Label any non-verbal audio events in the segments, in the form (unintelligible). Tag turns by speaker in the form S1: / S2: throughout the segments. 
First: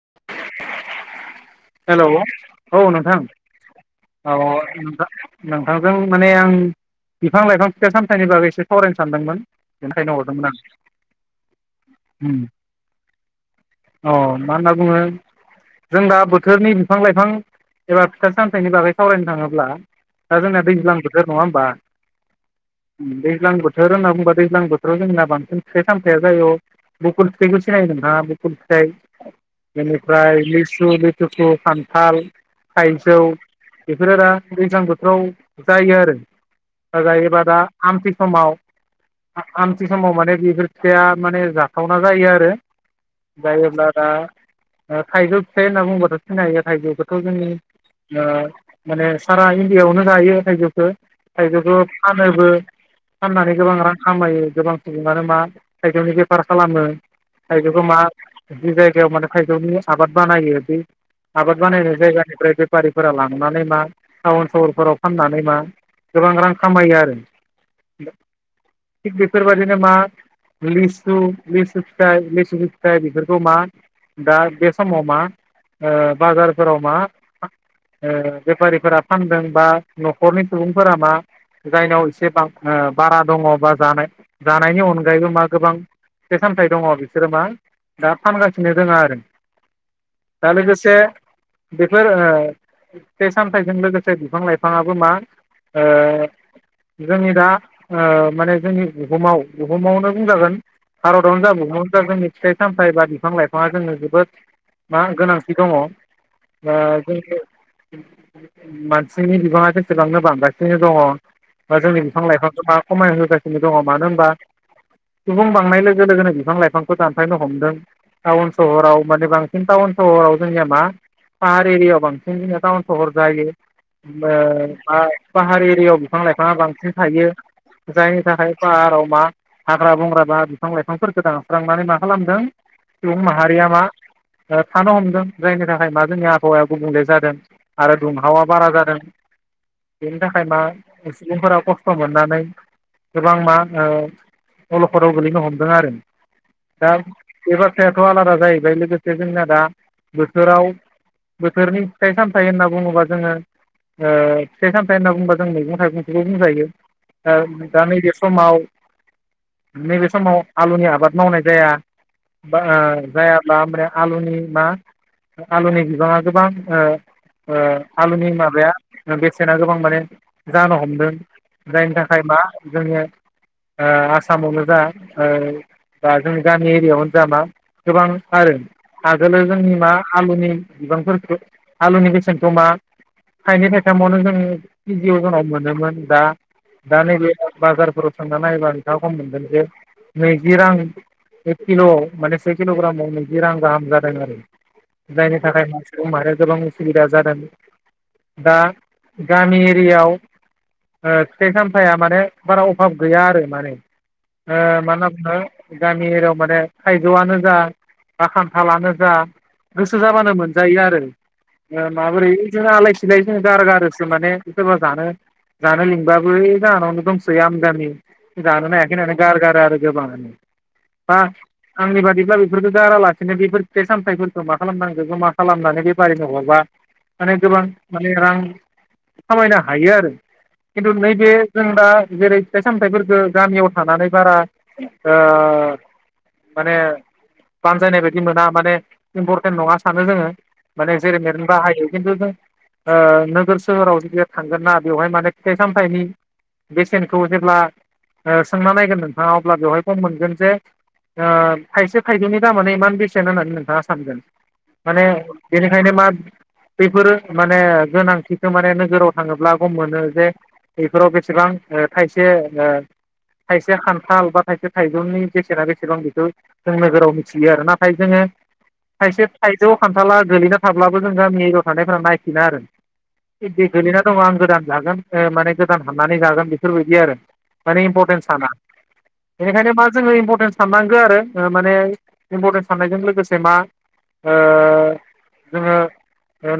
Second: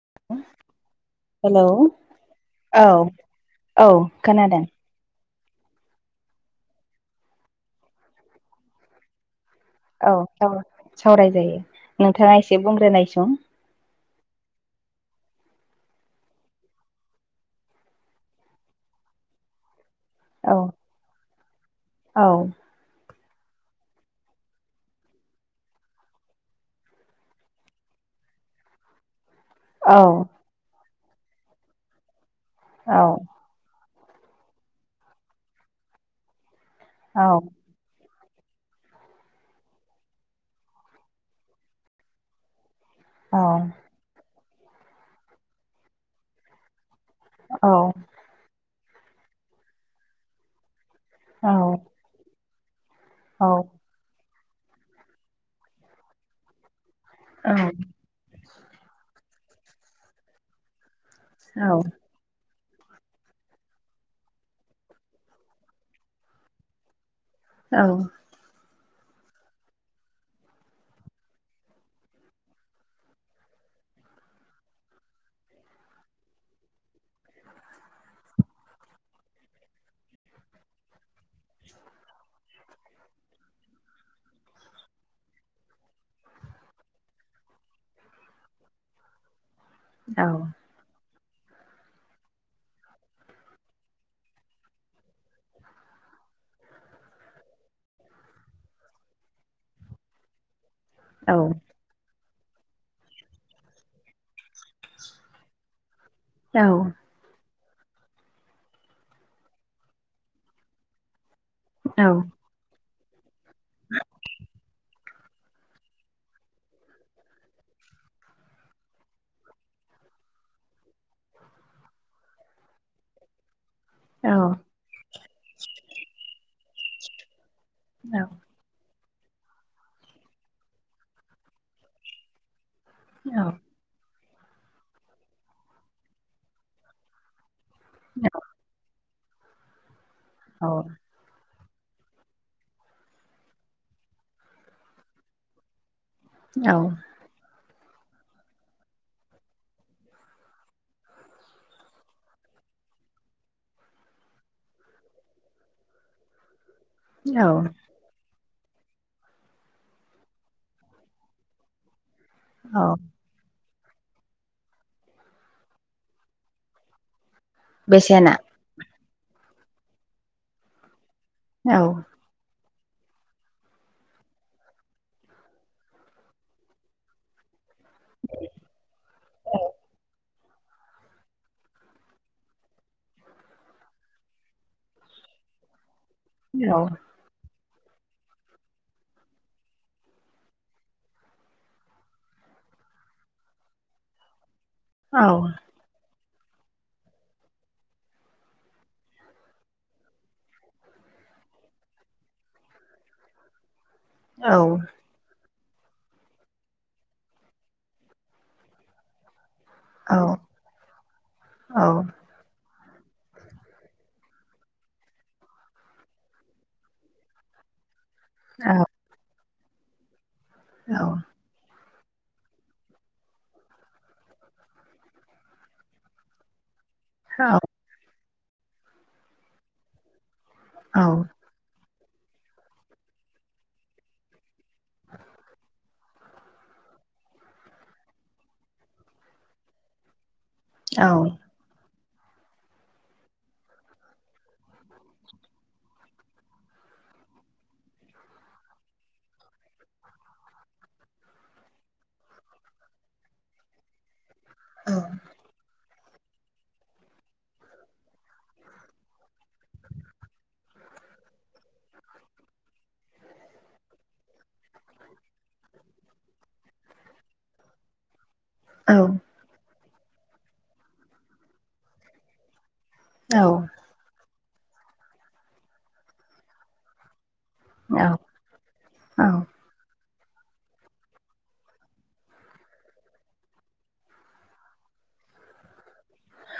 S1: (unintelligible)
S2: Hello औ नोंथां
S1: औ खोनादों
S2: औ नोंथां नोंथांजों माने आं बिफां-लाइफां फिथाइ-सामथायाइनि बागै एसे सावरायनो सानदोंमोन
S1: औ
S2: बेनिखायनो हरदोंमोन
S1: साव-सावरायजायो नोंथाङा
S2: आं
S1: एसे बुंग्रोनाय सुं
S2: अ मा होनना बुङो जों दा बो -थोरनि बिफां-लाइफां एबा फिथा-सामथायनि बागै सावरायनो थाङोब्ला दा
S1: औ
S2: जोंना दैज्लां बोथोर नङा होमबा
S1: औ
S2: दैज्लां बोथोर होनना बुंङोबा दैज्लां बोथोराव जोंना बांसिन फिथाइ-सामथायाइया जायो बुखल फिथायखौ सिनाय नोंथांङा बुखल फिथाइ
S1: औ
S2: बेनिफ्राय लिसु लिथुखु खान्थाल
S1: औ
S2: थाइजौ बेफोरो दा दैज्लां बोथोराव जायो आरो
S1: औ
S2: जायोबा दा आमथि समाव आमथि समाव माने बेफोर फिथाइया माने जाथावना जायो आरो
S1: औ
S2: जायोब्ला दा थाइजौ फिथाइ होनना बुंबाथ' सिनाय हायो थाइजौखो जोंनि ओ माने सारा इण्डियाआवनो जायो थायजौखो
S1: औ
S2: थायजौखौ फानोबो
S1: औ
S2: फाननानै गोबां रां खामायो गोबां सुबुङानो मा थाइजौनि बेफार खालामो थाइजौखौ मा जि जायगायाव माने थाइजौनि आबाद बानायो बे आबाद
S1: औ
S2: बानायनाय जायगानिफ्राय बे फारिफोरा लांनानै मा टाउन सहरफोराव फाननानै मा गोबां रां खामायो आरो थिग बेफोरबायाददिनो मा लिसु लिसु फिथाइ लिसु फिथाइ बेफोरखौ मा दा बे समाव मा ओ बाजारफोराव मा ओ बेफारिफोरा फानदों बा न'खरनि सुबुंफोरा मा जायनाव एसेबां बारा दङ बा जानाय जानायनि अनगायैबो मा गोबां फिथाइ सामथायाइ दङ बिसोरो मा दा फानगासिनो दोङो आरो दा लोगोसे बेफोर ओ फिथाइ-सामथायाइजों लोगोसे बिफां-लाइफाङाबो मा जोंनि दा माने जोंनि बुहुमाव बुहुमावनो बुंजागोन भारआवनो जा बुहुमावनो जा जोंनि फिथाइ-सामथाइ बा बिफां लाइफाङा जोंनो जोबोद मा गोनांथि दङ ओ मानसिनि बिबाङा जेसेबांनो बांगासिनो दङ बा जोंनि बिफां-लाइफांखौ मा खमाय होगासिनो दङ मानो होनबा सुबुं बांनाय लोगो लोगोनो बिफां लाइफांखौ दानफायनो हमदों टाउन सहराव माने बां टाउन सहराव जोंनिया मा पाहार एरियायाव बांसिन जोंनिया टाउन सहर जायो ओ पाहार एरियायाव बिफां-लाइफाङा बांसिन थायो जायनि थाखाय बाराव मा हाग्रा बंग्रा बा बिफां लाइफांफोर गोदानस्रांनानै मा खालामदों सुबुं माहारिया मा थानो हमदों जायनि थाखाय मा जोंनि आबहावाया गुबुंले जादों । आरो दुंहावा बारा जादों बेनि थाखाय
S1: औ
S2: मा? सुबुंफोरा खस्थ' मोननानै । गोबां मा ओ अलखदाव गोल्लैनो हमदों आरो '
S1: औ
S2: दा बे बाथ्रायाथ' आलादा जाहैबाय लोगोसे जोंना दा बोथोराव बोथोरनि फिथाइ सामथाइ होनना बुङोब्ला जोङो । ओ फिथाइ सामथायाइ होनना बुंङोबा जों मैगं-थाइगंखौबो बुंजायो ओ दा नैबे समाव नैबे समाव आलुनि आबाद मावनाय जाया बा
S1: औ
S2: जायाब्ला ओमबानिया आलुनि मा आलुनि बिबाङा गोबां ओ-ओ
S1: बेसेना
S2: आलुनि माबाया बेसेना गोबां माने जानो हमदों
S1: औ
S2: जायनि थाखाय मा जोंङो ओ आसामावनो जा बा जोंनि गामि एरियायावनो जा मा गोबां आरो । आगोल जोंनि मा आलुनि बिबांफोरखौ आलुनि बेसेनथ मा थाइनै थाइथामावनो जों केजियाव जोंनाव मोनोमोन दा
S1: औ
S2: दा नैबे बाजारफोराव सोंना नायोबा नोंथाङा खम मोनगोन जे नैजि रां एक किल'व माने से किल' ग्रामाव नैजि रां गाहाम जादों आरो
S1: औ
S2: जायनि थाखाय मानो गोबां उसुबिदा जादों दा गामि एरियाव फिथाइ सामथाया माने बारा अभाब गैया आरो माने
S1: औ
S2: मा होनना बुनो गामि एरियायाव माने थाइजौआनो जा बा खान्थालानो जा गोसो
S1: औ
S2: जाबानो मोनजायो आरो माबोरै बिदिनो सिलायजों गार गारोसो माने सोरबा जानो । जानो लिंबाबो ओइ जाहानावनो दंसै आमदामि जानोनो हायाखै नालाय गारगारो आरो गोबाङानो बा आंनि बादिब्ला बेफोरफोरखौ गारालाख बिदिनो बेफोर फिथाइ सामथाइफोरखौ मा खालामनांगौबो मा खालामनानै बे बारिनो हरबा माने गोबां । माने रां खामायनो हायो आरो खिन्थु नैबे जों दा जेरै फिथाइ सामथाइफोरखौ गामियाव थानानै बारा माने बानजायनाय बायदि मोना माने इम्परटेन्ट नङा सानो जोङो । माने जेरै बाहायो खिन्थुों नोगोर सोहोराव जुदि थांगोन ना बेवहाय माने फिथाइ सामथायाइनि । बेसेनखौ जेब्ला सोंना नायगोन नोंथाङा अब्ला बेवहायबो मोनगोन जे थाइसे थाइजौनि दामानो इमान बेसेन होननानै नोंथाङा सानगोन माने बेनिखायनो मा बेफोरो माने गोनांथिखौ माने नोजोराव थाङोब्ला गम मोनो जे बेफोराव बेसेबां थाइसे थाइसे खान्थाल बा थायसे थाइजौनि बेसेना बेसे दं बेखौ जों नोगोराव मिथियो आरोना । फाय जोङो
S1: औ
S2: थाइसे खायद'आव खान्थाला गोलैना थाब्लाबो जों गामि एरियायाव थानायफोरा नायफिना आरो
S1: औ
S2: बिदि गोलैना दङ आं गोदान जागोन माने गोदान हाननानै जागोन बेफोरबायदि आरो माने
S1: औ
S2: इम्परटेन्स साना बेनिखायनो मा जोङो इम्परटेन्स साननांगौ आरो माने इमपरटेन्स । साननायजों लोगोसे मा जोङो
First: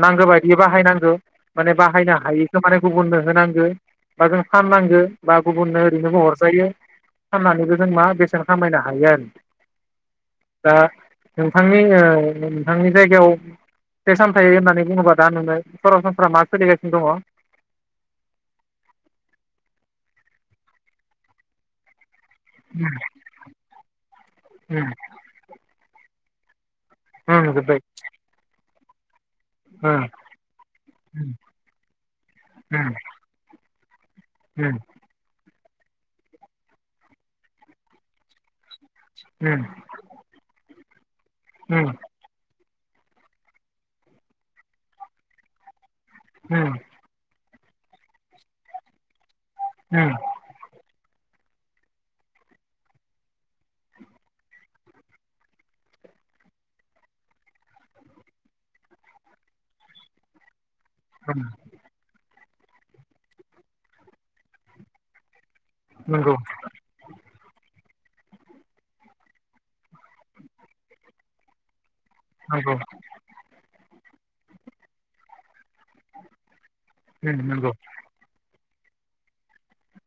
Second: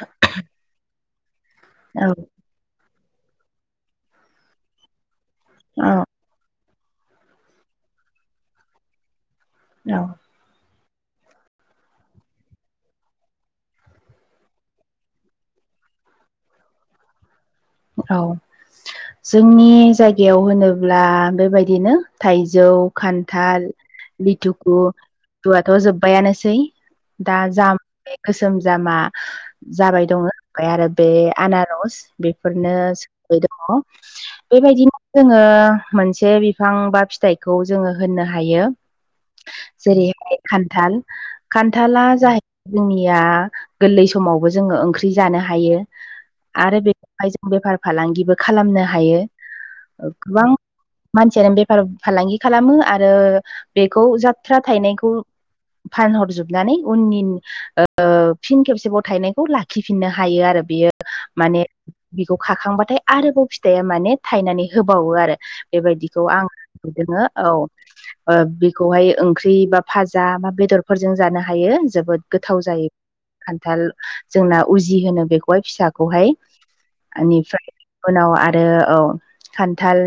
S2: नांगौ बायदियै बाहायनांगौ माने
S1: औ
S2: बाहायनो हायिखौ माने गुबुननो होनांगौ बा जों फाननांगो बा गुबुननो ओरैनोबो हरजायो फाननानैबो जों मा बेसेन खामायनो हायो आरो ।
S1: औ ।
S2: दा नोंथांनि नोंथांनि जायगायाव बे सामथाय होननानै बुङोबा (inaudible) सरासनफ्रा मा सोलिगासिनो दङ ।
S1: औ जोंनि जायगायाव होनोब्ला बेबायदिनो थाइजौ
S2: दङ
S1: खान्थाल लिथुकु
S2: उम
S1: फुवथ' जोब्बायानोसै । दा
S2: उम उम
S1: जाम
S2: जोब्बाय
S1: गोसोम जामा जाबाय दङ ओमफ्राय आरो बे
S2: उम।
S1: आनारस बे फोरनो
S2: उम
S1: स दङ
S2: उम
S1: बेबायदिनो जोङो मोनसे बिफां बा फिथाइखौ जोङो होननो हायो।
S2: हम
S1: जेरैहाय खान्थाल खान्थाला जाहैबाय जोंनिया गोरलै समावबो जोङो ओंख्रि जानो हायो
S2: उम
S1: आरो बे जों बेफार फालांगिबो खालामनो हायो
S2: उम
S1: गोबां मानसियानो बेफार फालांगि खालामो आरो बेखौ जाथ्रा थायनायखौ । फानहरजोबनानै उननि फिन खेबसेबाव थायनायखौ लाखिफिननो हायो आरो बेयो
S2: उम
S1: माने बिखौ खाखांबाथाय आरोबाव फिथाइया माने थायनानै होबावो आरो बेबायदिखौ
S2: नंगौ
S1: आंदोङो औ ओ बेखौहाय ओंख्रि बा फाजा बा बेदरफोरजों जानो हायो जोबोद गोथाव
S2: नंगौ
S1: जायो खान्थाल जोंना उजि होनो बेखौहाय फिसाखौहाय।
S2: उम
S1: बेनिफ्राय
S2: नंगौ
S1: उनाव आरो औ खान्थाल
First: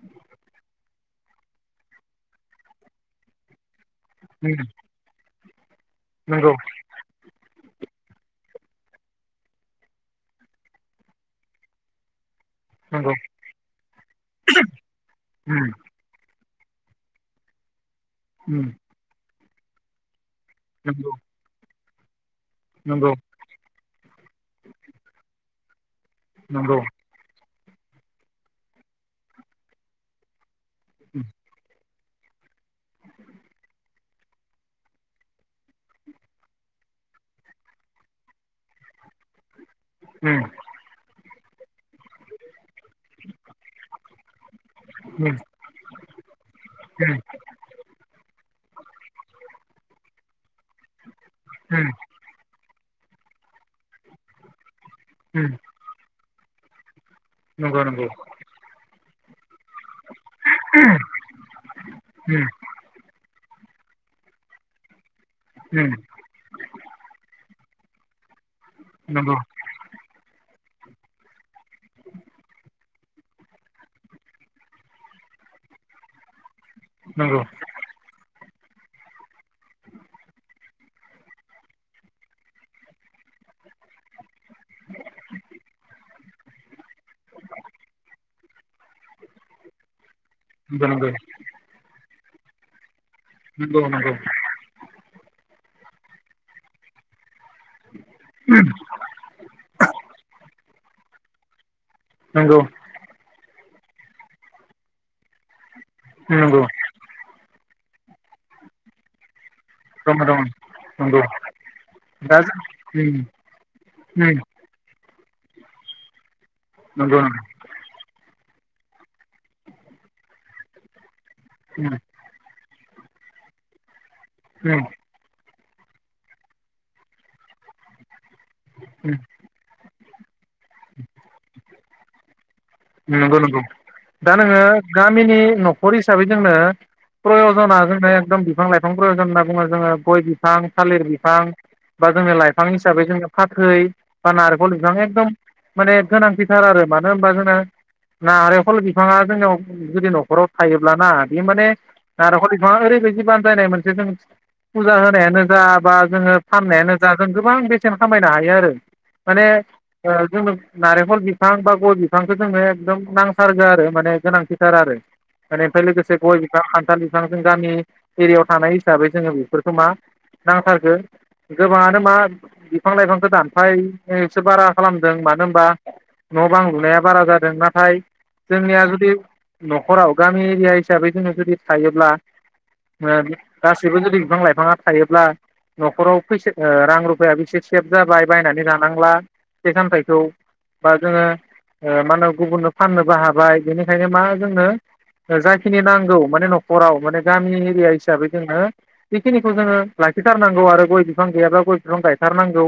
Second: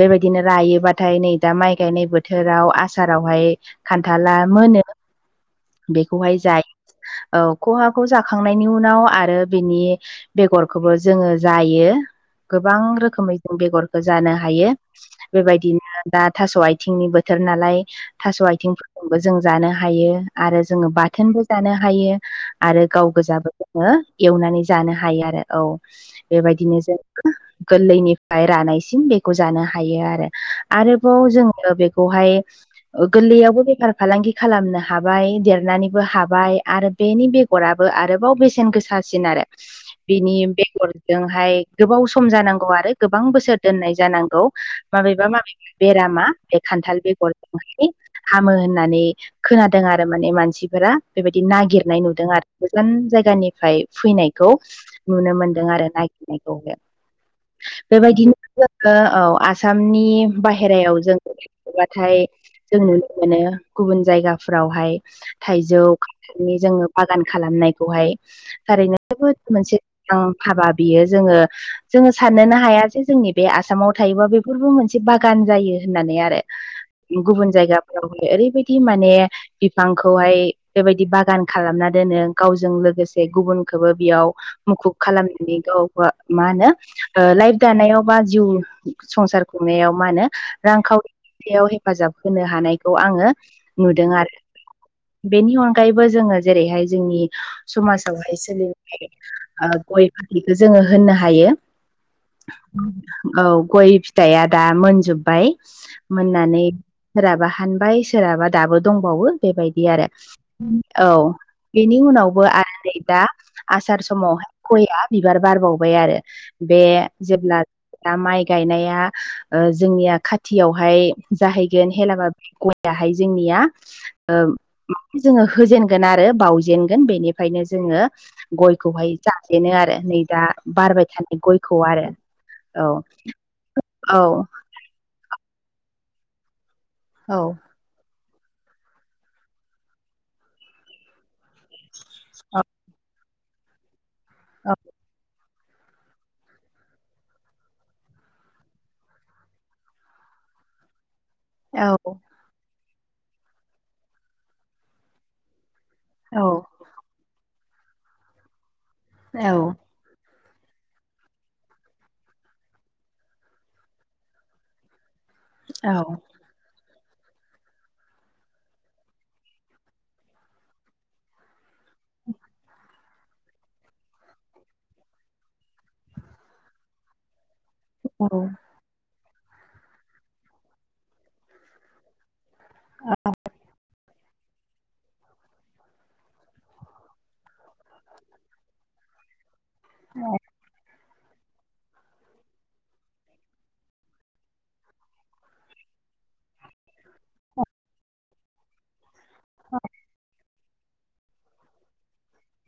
S1: बेबायदिनो रायोबाथाय नै दा माइ गायनाय बोथोराव आसारावहाय खान्थाला
S2: उम
S1: मोनो। बेखौहाय
S2: नंगौ
S1: जायो औ खहाखौ जाखांनायनि उनाव आरो बेनि बेगर खौबो जोङो जायो। गोबां
S2: नंगौ
S1: रोखोमै जों बेगरखौ जानो हायो
S2: उम
S1: बेबायदिनो दा थास' आथिंनि बोथोर नालाय थास'
S2: उम
S1: आथिंफोरखौबो जों जानो हायो। आरो जोङो बाथोनबो जानो हायो आरो गाव
S2: नंगौ
S1: गोजाबो जों एवनानै जानो हायो आरो औ
S2: नंगौ
S1: बेबायदिनो जों गोरलैनिफ्राय रानायसिम बेखौ जानो हायो आरो
S2: उम
S1: आरोबाव जोङो बेखौहाय गोरलैयावबो बेफार फालांगि खालामनो हाबाय देरनानैबो हाबाय आरो बेनि बेगराबो आरोबाव बेसेन गोसासिन आरो बिनि
S2: उम
S1: बेगरजोंहाय गोबाव सम जानांगौ आरो गोबां बोसोर दोननाय जानांगौ माबेबा माबेबा बेरामा बे खान्थाल
S2: उम
S1: बेगर हामो होननानै खोनादों आरो माने मानसि फोरा बेबायदि
S2: उम
S1: नागिरनाय नुदों आरो गोजान जायगानिफ्राय फैनायखौ। नुनो
S2: उम
S1: मोनदों आरो नायागिरनायखौहाय
S2: नंगौ नंगौ
S1: बेबायदिनो जोङो औ। आसामनि बाहेरायाव जोङो थोबाथाय
S2: उम
S1: जों नुनो मोनो गुबुन जायगाफोरावहाय थाइजौ
S2: उम
S1: जोङो बागान खालामनायखौहाय थारैनो जोबोद
S2: नंगौ
S1: मोनसे थां हाबा बियो जोङो जोङो साननोनो हाया जे जोंनि बे आसामाव थायोबा बेफोरबो मोनसे बागान जायो होननानै आरो
S2: नंगौ नंगौ
S1: गुबुन जायगा ओरैबायदि माने बिफांखौहाय बेबायदि बागान खालामना दोनो गावजों लोगोसे गुबुनखौबो बेयाव मुखुब खालामनाय गाव मा होनो ओ लाइफ दानायाव बा जिउ संसार खुंनायाव मा होनो
S2: नंगौ नंगौ
S1: रांखावरियाव हेफाजाब होनो हानायखौ आङो
S2: नंगौ
S1: नुदों आरो बेनि अनगायैबो जोङो जेरैहाय जोंनि समाजावहाय सोलि गय फाथिखौ जोङो होननो हायो।
S2: नंगौ।
S1: औ गय फिथाइया दा मोनजोब्बाय मोननानै सोरहाबा हानबाय सोरहाबा दाबो दंबावो बेबायदि आरो
S2: नंगौ दङ
S1: औ
S2: नंगौ
S1: बेनि
S2: दा
S1: उनावबो
S2: जों
S1: आरो नै
S2: उम
S1: दा आसार समाव
S2: उम
S1: गयआ बिबार बारबावबाय आरो बे
S2: नंगौ नंगौ
S1: जेब्ला दा माइ गायनाया जोंनिया खाथियावहाय जाहैगोन
S2: उम
S1: हेलाबा बेहाय जोंनिया ओ
S2: औ
S1: जोङो होजेनगोन आरो बाउजेनगोन बेनिफ्रायनो जोङो
S2: उम
S1: गयखौहाय जाजेनो आरो नै दा बारबाय थानाय गयखौ आरो। औ
S2: नंगौ नंगौ
S1: औ
S2: दा नोङो गामिनि न'खर हिसाबै जोंनो
S1: औ
S2: प्रयजना जोंनो एकदम बिफां लाइ संग्रयजन होनना बुङो जोङो गय बिफां थालिर बिफां बा जों
S1: औ
S2: लाइफां हिसाबै जों फाथै बा
S1: औ
S2: नारेंखल बिफां एकदम माने गोनांथिथार आरो मानो होनबा जोंना नारेंखल बिफाङा जोंनयाव जुदि न'खराव थायोब्लाना बे माने नारेंखल ओरैबायदि बानजायनाय मोनसे जों फुजा होनायानो जा बा जोङो
S1: औ
S2: फाननायानो जों गोबां बेसेन खामायनो हायो आरो माने ओ जोंनो नारेंखल बिफां बा गय बिफांखौ जोंनो एकदम नांथारगो आरो माने गोनांथिथार आरो माने ओमफ्राय
S1: औ
S2: लोगोसे गय फां खान्थाल बिफां जों गामि एरियायाव थानाय हिसाबै जोङो बेफोरखौ मा नांथारगो। गोबाङानो मा बिफां लाइफांखौ दानफायसो बारा खालामदों मानो होनबा न' बां लुनाया बारा जादों नाथाय
S1: औ
S2: जोंनिया जुदि न'खराव गामि एरिया हिसाबै जोङो जुदि थायोब्ला ओ गासैबो जुदि बिफां लाइफाङा थायोब्ला न'खराव फैसा रां रुफायाबो एसे सेभ जाबाय बायनानै लानांला। फिथाइ सामथाइखौ बा जोङो ओ मा होनो गुबुननो फाननोबो हाबाय बेनिखायनो मा जोंनो जाखिनि नांगौ माने न'खराव माने गामि एरिया हिसाबै जोङो बेखिनिखौ जोङो लाखिथारनांगौ आरो गय बिफां गैयाब्ला गय बिफां गायथारनांगौ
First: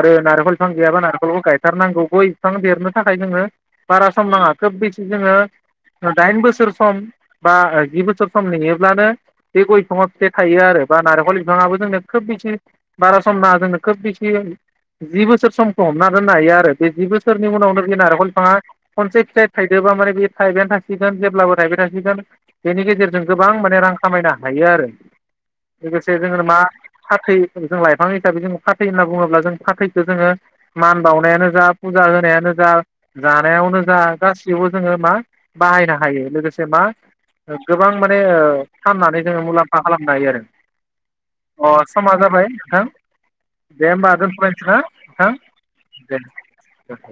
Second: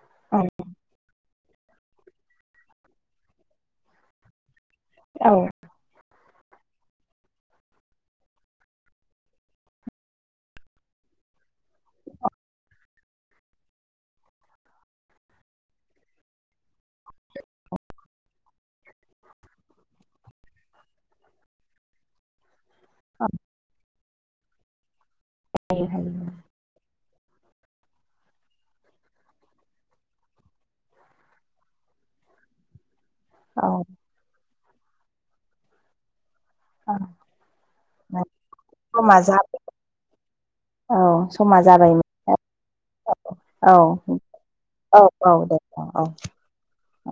S2: आरो
S1: औ
S2: नारेंखल बिफां गैयाबा नारेंखलखौ गायथारनांगौ गय बिफां देरनो था खाय जोङो बारा सम नाङा खोब बेसे
S1: औ
S2: जोङो दाइन बोसोर सम बा जि बोसोर सम नेयोब्लानो बे गय बिफाङा फिथाइ थायो आरो बा नारेंखल बिफाङआो जोंनो खोब बेसे बारा सम नाङा जोंनो खोब बिसि जि बोसोर समखौ हमना दोननो हायो आरो बे जि बोसोरनि उनावनो बे नारेंखल बिफाङा खनसे फिथाइ थाइदोबा माने बे थाइबायानो थासिगोन जेब्लाबो थाइबाय थासिगोन। बेनि गेजेरजों गोबां माने रां खामायनो हायो आरो, लोगोसे जोङो मा फाथै जों लाइफां हिसाबै जों फाथै होनना बुङोब्ला जों फाथैखौ जोङो मान बावनायानो जा फुजा होनायानो जा
S1: औ
S2: जानायावनो जा गासिबो जोङो मा बाहायनो हायो लोगोसे
S1: औ
S2: गोबां माने
S1: समा
S2: फाननानै जोङो
S1: जाबाय
S2: मुलाम्फा खालामनो हायो आरो।
S1: औ समा
S2: अ समा
S1: जाबायमोन
S2: जाबाय नोंथां।
S1: औ
S2: दे होमबा दोनथ' लायसै ना
S1: औ औ दे औ औ
S2: नोंथां दे।
S1: औ